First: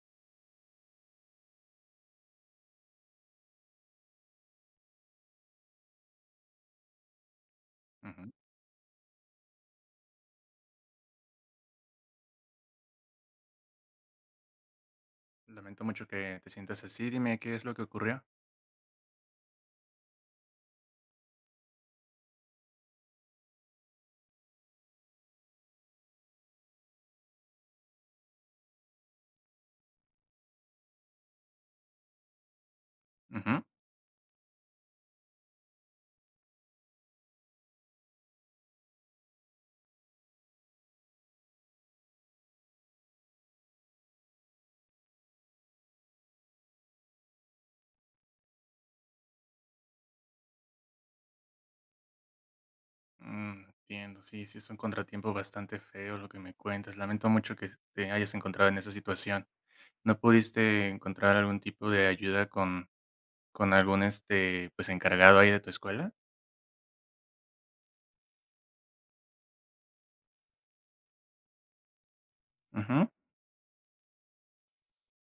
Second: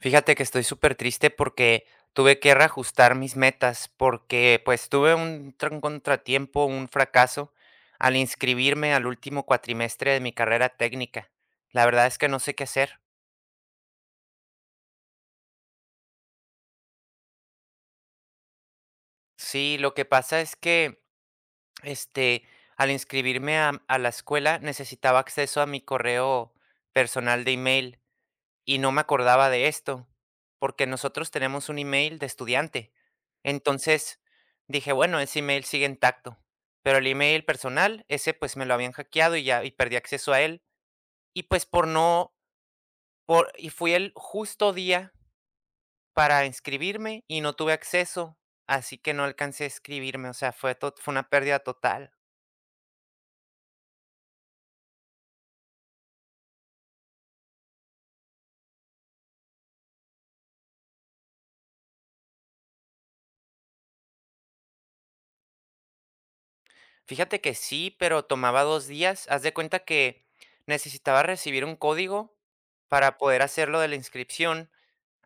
Fíjate que estoy súper triste porque tuve que reajustar mis metas, porque pues tuve un contratiempo, un fracaso al Ujú. inscribirme al último cuatrimestre de mi carrera técnica. La verdad es que no sé qué hacer. Lamento mucho que te sientas así. Dime qué es lo que ocurrió. Sí, lo que pasa es que este, al inscribirme a la escuela necesitaba acceso a mi correo personal de email. Y no me acordaba de esto, porque nosotros tenemos un email de estudiante. Ujú. Entonces, dije: "Bueno, ese email sigue intacto", pero el email personal, ese, pues, me lo habían hackeado y ya perdí acceso a él. Y, pues, por no por y fui el justo día para inscribirme y no tuve acceso, así que no alcancé a escribirme, o sea, fue una pérdida total. Mm, Entiendo, sí, sí, es un contratiempo bastante feo lo que me cuentas. Lamento mucho que te hayas encontrado en esa situación. ¿No pudiste encontrar algún tipo de ayuda con algún pues encargado ahí de tu escuela? Fíjate que sí, pero tomaba 2 días. Haz de cuenta que necesitaba recibir un código Ujú. para poder hacerlo de la inscripción,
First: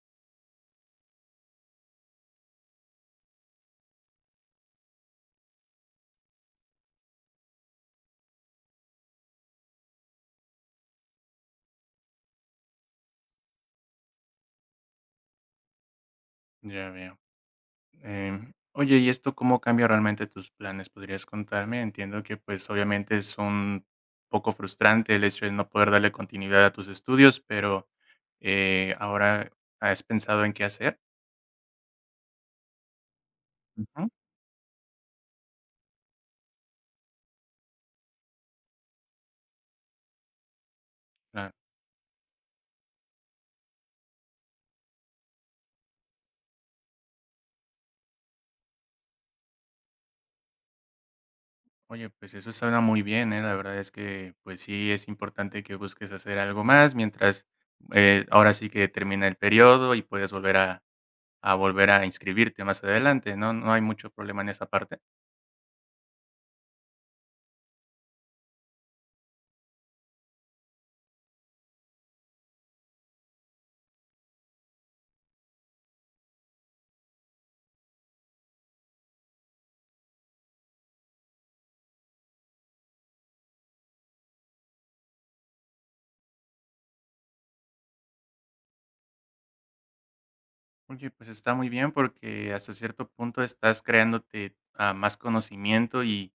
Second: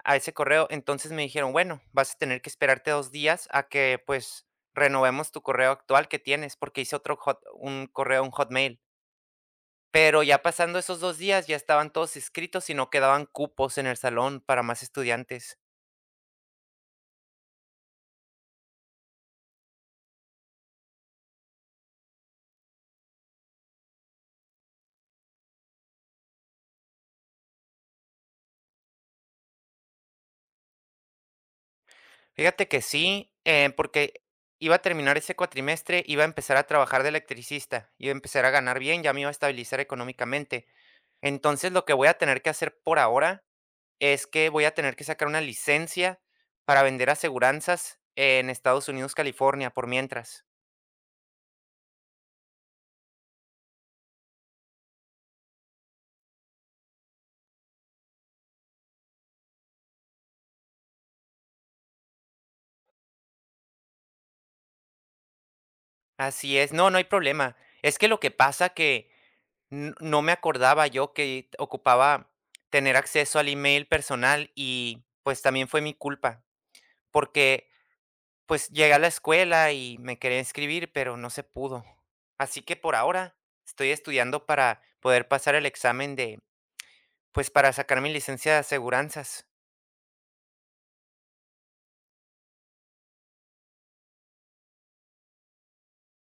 a ese correo. Entonces me dijeron, bueno, vas a tener que esperarte dos días a que pues renovemos tu correo actual que tienes, porque hice otro un correo, un hotmail. Pero ya pasando esos dos días ya estaban todos inscritos y no quedaban cupos en el salón para más estudiantes. Ya veo. Oye, ¿y esto cómo cambia realmente tus planes? ¿Podrías contarme? Entiendo que, pues, obviamente es un poco frustrante el hecho de no poder darle continuidad a tus estudios, pero ahora has pensado en qué hacer. Fíjate que sí, Ujú, porque iba a terminar ese cuatrimestre, iba a empezar a trabajar de electricista, iba a empezar a ganar bien, ya me iba a estabilizar económicamente. claro. Entonces lo que voy a tener que hacer por ahora es que voy a tener que sacar una licencia para vender aseguranzas en Estados Unidos, California, por mientras. Oye, pues eso suena muy bien, ¿eh? La verdad es que, pues sí, es importante que busques hacer algo más mientras ahora sí que termina el periodo y puedes volver a volver a inscribirte más adelante, ¿no? No hay mucho problema en esa parte. Así es. No, no hay problema. Es que lo que pasa que no me acordaba yo que ocupaba tener acceso al email personal y pues también fue mi culpa, porque pues llegué a la escuela y me quería inscribir, pero no se pudo. Así que por ahora estoy estudiando para poder pasar el examen, de, pues, para sacar mi licencia de aseguranzas. Oye, pues está muy bien porque hasta cierto punto estás creándote más conocimiento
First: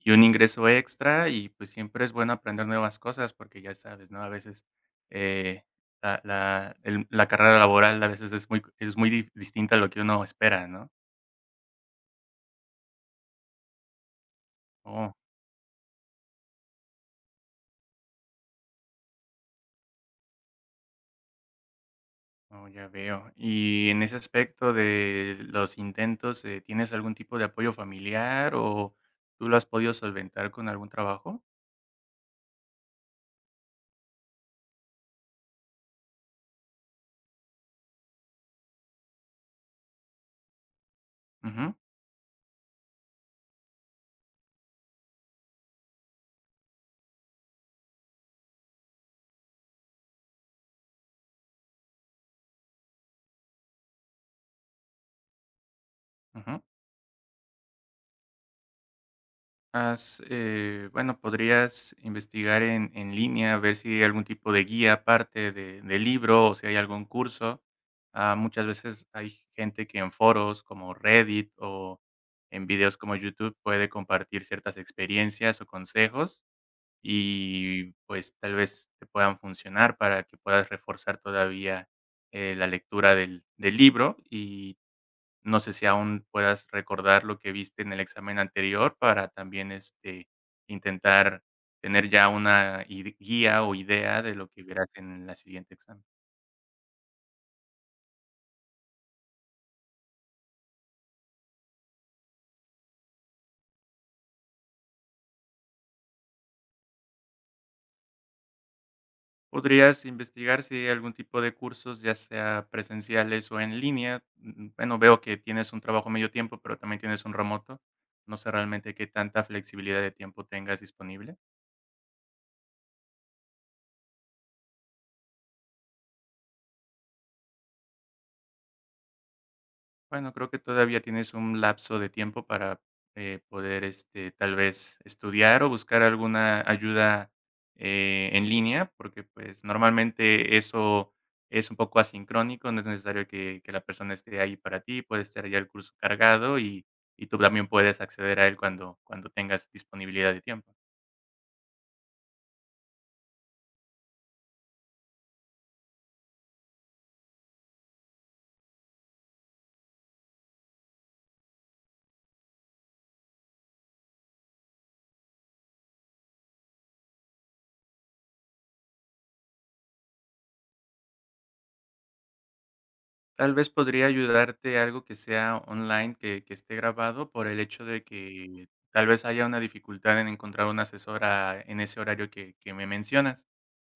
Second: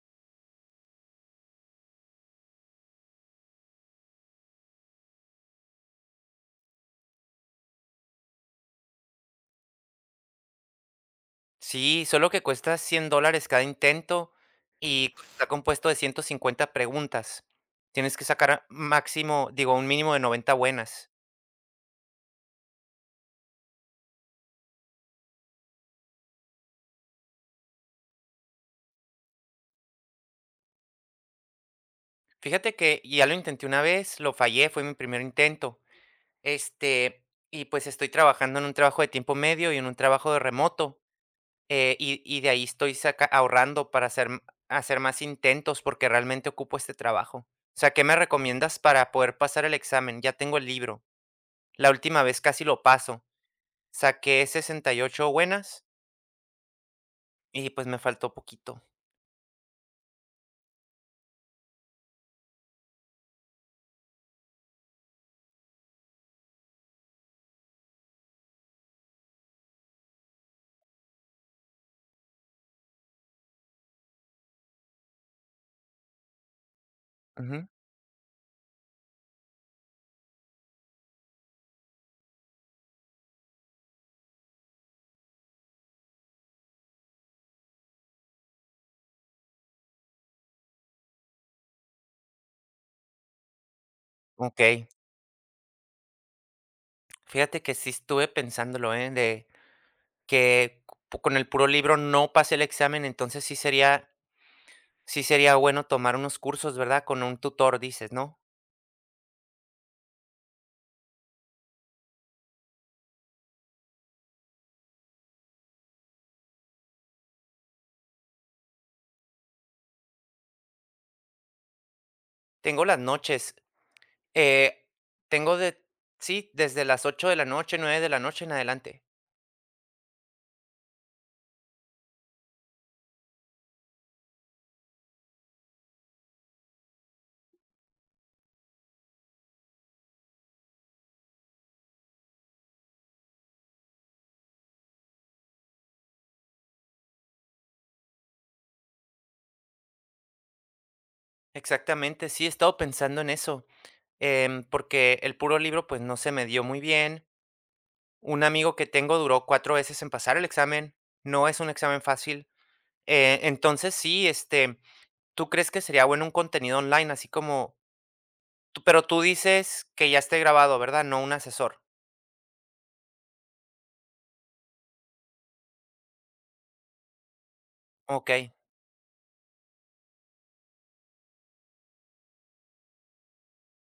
y un ingreso extra y pues siempre es bueno aprender nuevas cosas porque ya sabes, ¿no? A veces eh, la carrera laboral a veces es muy distinta a lo que uno espera, ¿no? Sí, solo que cuesta $100 cada intento Oh, y está compuesto de 150 preguntas. Tienes que sacar máximo, digo, un mínimo de 90 buenas. oh, ya veo. Y en ese aspecto de los intentos, ¿tienes algún tipo de apoyo familiar o tú lo has podido solventar con algún trabajo? Fíjate que ya lo intenté una vez, lo fallé, fue mi primer intento. Este, y pues estoy trabajando en un trabajo de tiempo medio y en un trabajo de remoto. Ujú, Y de ahí estoy ahorrando para hacer más intentos porque realmente ocupo este trabajo. O sea, ¿qué me recomiendas para poder pasar el examen? Ya tengo el libro. La última vez casi lo paso. Saqué 68 buenas ujú. y, pues, me faltó poquito. Has, bueno, podrías investigar en línea, ver si hay algún tipo de guía aparte de libro o si hay algún curso. Ah, muchas veces hay gente que en foros como Reddit o en videos como YouTube puede compartir ciertas experiencias o consejos Ujú. y pues tal vez te puedan funcionar para que puedas reforzar todavía la lectura del, del libro. No sé si aún puedas recordar lo que viste en el examen anterior para también, intentar tener ya una id guía o idea de lo que Okey. verás en la siguiente examen. Fíjate que sí estuve pensándolo, ¿eh? De que c con el puro libro no pasé el examen, entonces sí sería bueno tomar unos cursos, ¿verdad? Con un tutor, dices, ¿no? Podrías investigar si hay algún tipo de cursos, ya sea presenciales o en línea. Mm, bueno, veo que tienes un trabajo medio tiempo, pero también tienes un remoto. No sé realmente qué tanta flexibilidad de tiempo tengas disponible. Tengo las noches, eh, tengo de sí, desde las 8 de la noche, 9 de la noche en adelante. Bueno, creo que todavía tienes un lapso de tiempo para, poder, tal vez estudiar o buscar alguna ayuda, en línea, porque, pues, normalmente eso es un poco asincrónico, no es necesario que la persona esté ahí para ti. Puede estar ya el curso cargado y tú también puedes acceder a él cuando tengas disponibilidad de tiempo. Exactamente, sí, he estado pensando en eso, porque el puro libro, pues, no se me dio muy bien. Un amigo que tengo duró 4 veces en pasar el examen, no es un examen fácil. Entonces sí, ¿tú crees que sería bueno un contenido online? Así como tú pero tú dices que ya esté grabado, ¿verdad? No un asesor. Tal vez podría ayudarte algo que sea online, que esté grabado, por el hecho de Okey. que tal vez haya una dificultad en encontrar una asesora en ese horario que me mencionas.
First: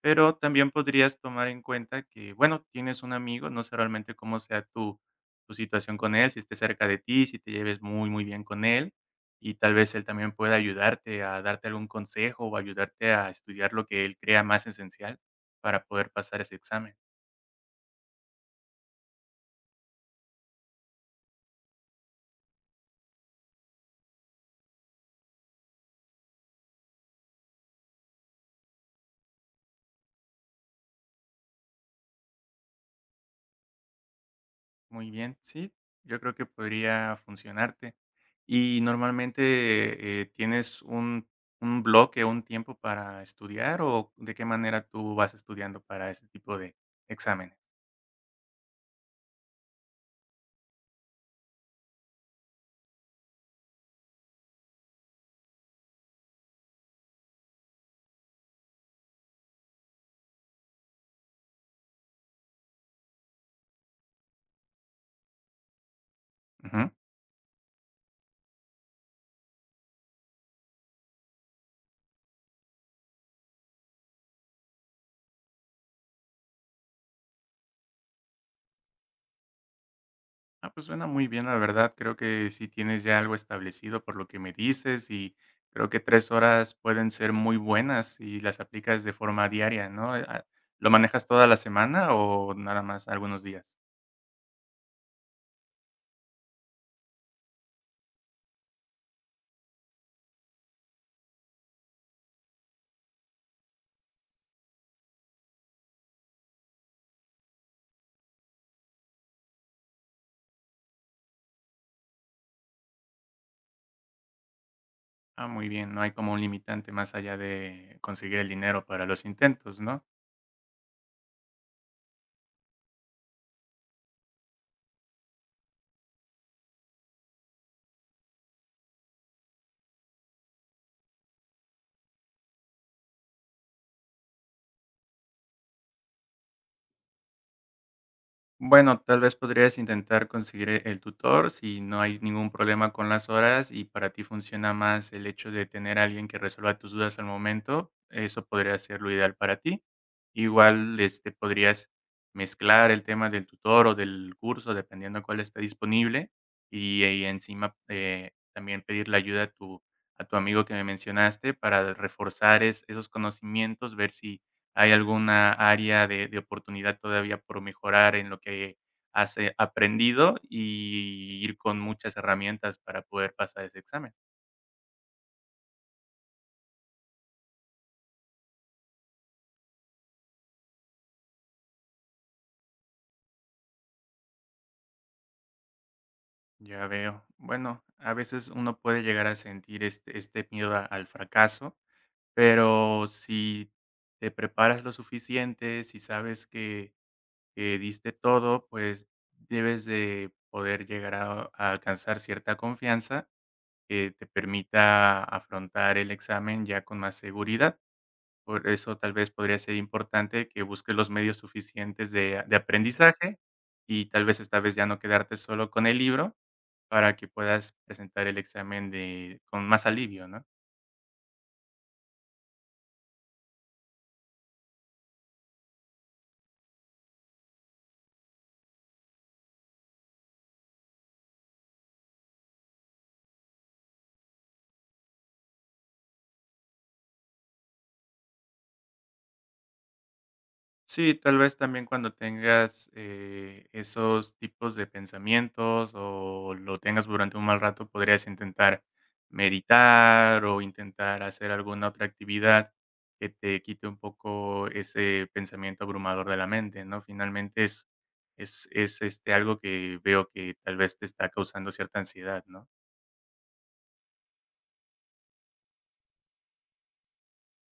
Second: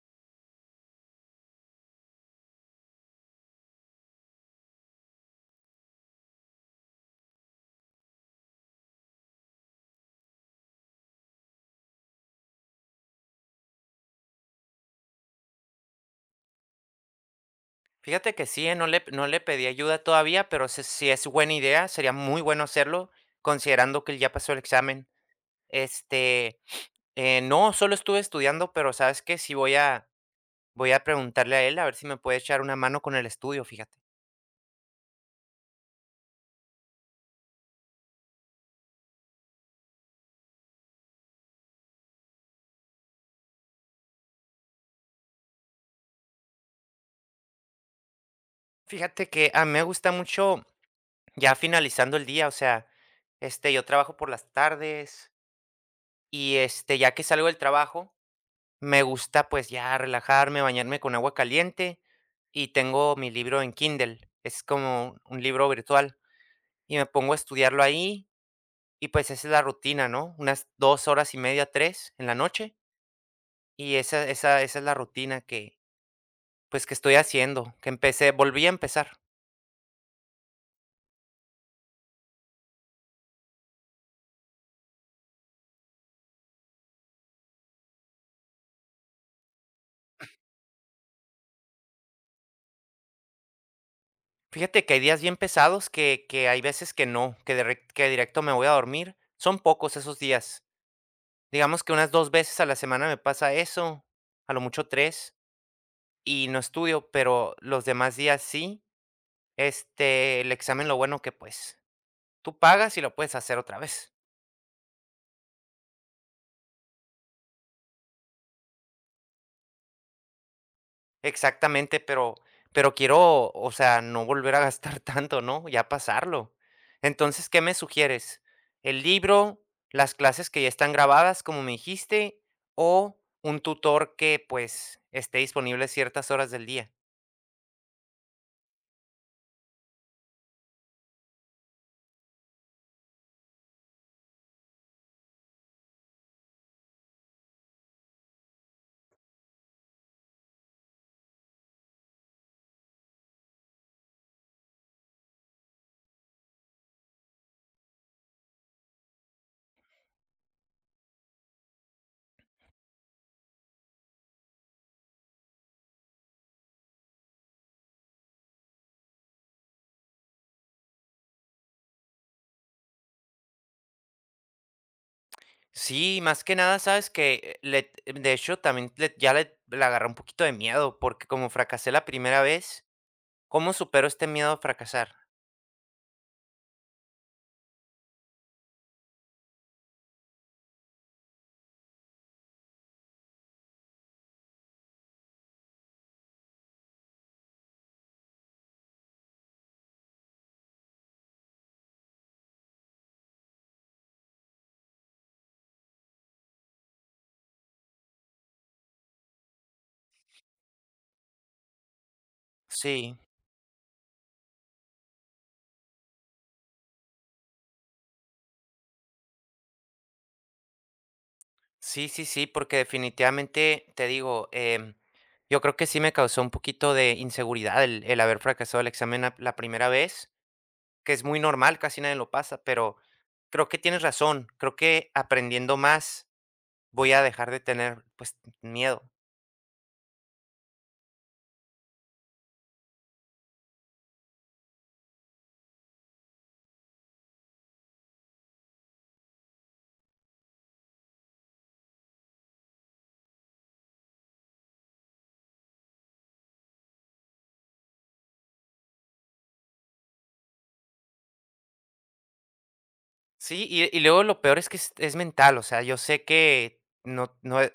Pero también podrías tomar en cuenta que, bueno, tienes un amigo, no sé realmente cómo sea tu tu situación con él, si esté cerca de ti, si te lleves muy, muy bien con él, y tal vez él también pueda ayudarte a darte algún consejo o ayudarte a estudiar lo que él crea más esencial para poder pasar ese examen. Fíjate que sí, ¿eh? No le pedí ayuda todavía, pero sí es buena idea, sería muy bueno hacerlo, considerando que él ya pasó el examen. Este, no, solo estuve estudiando, pero, ¿sabes? Que sí voy a preguntarle a él, a ver si me puede echar una mano con el estudio, fíjate. Muy bien, sí, yo creo que podría funcionarte. ¿Y normalmente tienes un bloque un tiempo para estudiar o de qué manera tú vas estudiando para este tipo de exámenes? Fíjate que a mí me gusta mucho ya finalizando el día, o sea, yo trabajo por las tardes y, ya que salgo del trabajo, me gusta, pues, ya relajarme, bañarme con agua caliente y tengo mi libro en Kindle. Es como un libro virtual Ujú. y me pongo a estudiarlo ahí y, pues, esa es la rutina, ¿no? Unas 2 horas y media, 3 en la noche y esa es la rutina que, pues, que estoy haciendo, que empecé volví a empezar. Ah, pues suena muy bien, la verdad. Creo que sí tienes ya algo establecido por lo que me dices y creo que tres horas pueden ser muy buenas si las aplicas de forma diaria, ¿no? ¿Lo manejas toda la semana o nada más algunos días? Fíjate que hay días bien pesados que hay veces que no, que directo me voy a dormir. Son pocos esos días. Digamos que unas 2 veces a la semana me pasa eso, a lo mucho 3, y no estudio, pero los demás días sí. El examen, lo bueno que, pues, tú pagas y lo puedes hacer otra vez. Ah, muy bien, no hay como un limitante más allá de conseguir el dinero para los intentos, ¿no? Exactamente, pero quiero, o sea, no volver a gastar tanto, ¿no? Ya pasarlo. Entonces, ¿qué me sugieres? ¿El libro, las clases que ya están grabadas, como me dijiste, o un tutor que, pues, esté disponible ciertas horas del día? Bueno, tal vez podrías intentar conseguir el tutor si no hay ningún problema con las horas y para ti funciona más el hecho de tener a alguien que resuelva tus dudas al momento, eso podría ser lo ideal para ti. Igual, podrías mezclar el tema del tutor o del curso, dependiendo cuál está disponible, y encima también pedir la ayuda a tu amigo que me mencionaste para reforzar esos conocimientos, ver si ¿hay alguna área de oportunidad todavía por mejorar en lo que has, aprendido? Y ir con muchas herramientas para poder pasar ese examen. Sí, más que nada, sabes que, le de hecho, también le, ya le agarré un poquito de miedo, porque como fracasé la primera vez. ¿Cómo supero este miedo a fracasar? Ya veo. Bueno, a veces uno puede llegar a sentir este este miedo a al fracaso, pero si te preparas lo suficiente, si sabes que diste todo, pues, debes de poder llegar a alcanzar cierta confianza que te permita afrontar el examen ya con más seguridad. Por eso tal vez podría ser importante que busques los medios suficientes de Sí. aprendizaje y tal vez esta vez ya no quedarte solo con el libro para que puedas presentar el examen de con más alivio, ¿no? Sí, sí, sí, porque definitivamente te digo, yo creo que sí me causó un poquito de inseguridad el haber fracasado el examen la primera vez, que es muy normal, casi nadie lo pasa, pero creo que tienes razón, creo que aprendiendo más voy a dejar de tener, pues, miedo. Sí, tal vez también cuando tengas esos tipos de pensamientos o lo tengas durante un mal rato, podrías intentar meditar o intentar hacer alguna otra actividad que te quite un poco ese pensamiento abrumador de la mente, ¿no? Finalmente es algo que veo que tal vez te está causando cierta ansiedad, ¿no? Sí, y luego lo peor es que es mental, o sea, yo sé que no, no e-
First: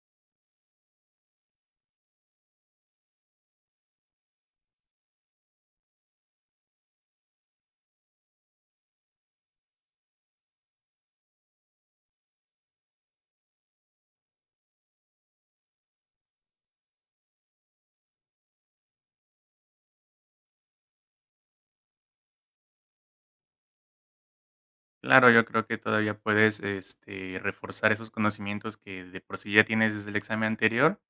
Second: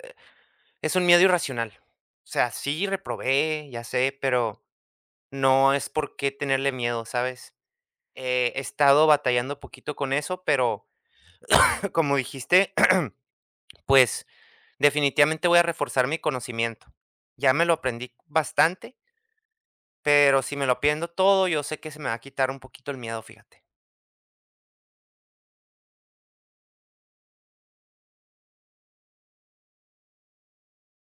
es un miedo irracional. O sea, sí reprobé, ya sé, pero no es por qué tenerle miedo, ¿sabes? He estado batallando poquito con eso, pero como dijiste, pues definitivamente voy a reforzar mi conocimiento. Ya me lo aprendí bastante, pero si me lo aprendo todo, yo sé que se me va a quitar un poquito el miedo, fíjate. Claro, yo creo que todavía puedes, reforzar esos conocimientos que de por sí ya tienes desde el examen anterior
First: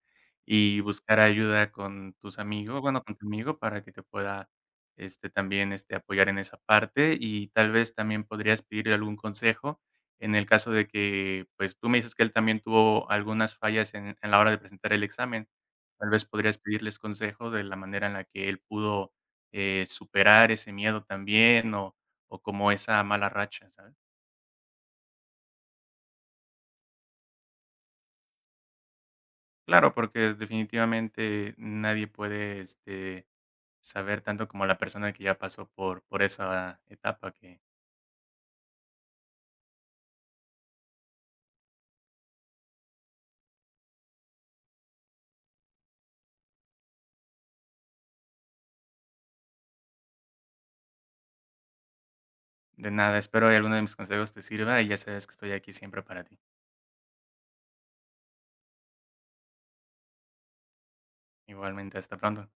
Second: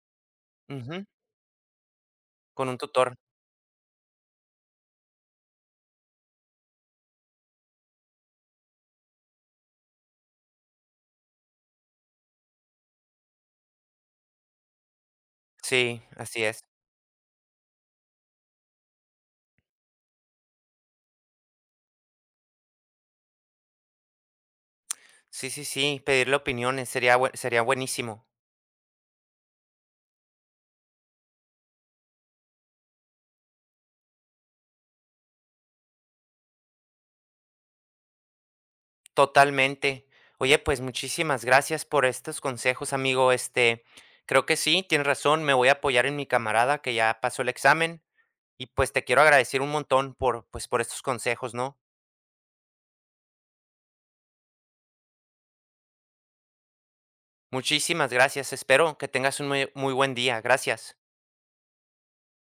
y Ujú. buscar ayuda con tus Con un amigos, bueno, tutor. con tu amigo para que te pueda, también, apoyar en esa parte y tal vez también podrías pedirle algún consejo en el caso de que, pues, tú me dices que él también tuvo algunas fallas en la hora de presentar el examen. Sí, Tal vez así podrías es. pedirles consejo de la manera en la que él pudo, superar ese miedo también o como esa mala racha, ¿sabes? Sí, sí, sí, pedirle opiniones sería, sería buenísimo. Claro, porque definitivamente nadie puede, saber tanto como la persona que ya pasó por esa etapa que Totalmente. Oye, pues muchísimas gracias por estos consejos, amigo. Creo que sí, tienes razón. Me voy a apoyar en mi camarada que ya pasó el examen. Y pues te quiero agradecer un montón pues por estos consejos, ¿no? de nada, espero que alguno de mis consejos te sirva y ya sabes que estoy aquí siempre para ti. Muchísimas gracias. Espero que tengas un muy, muy buen día. Gracias. Igualmente, hasta pronto.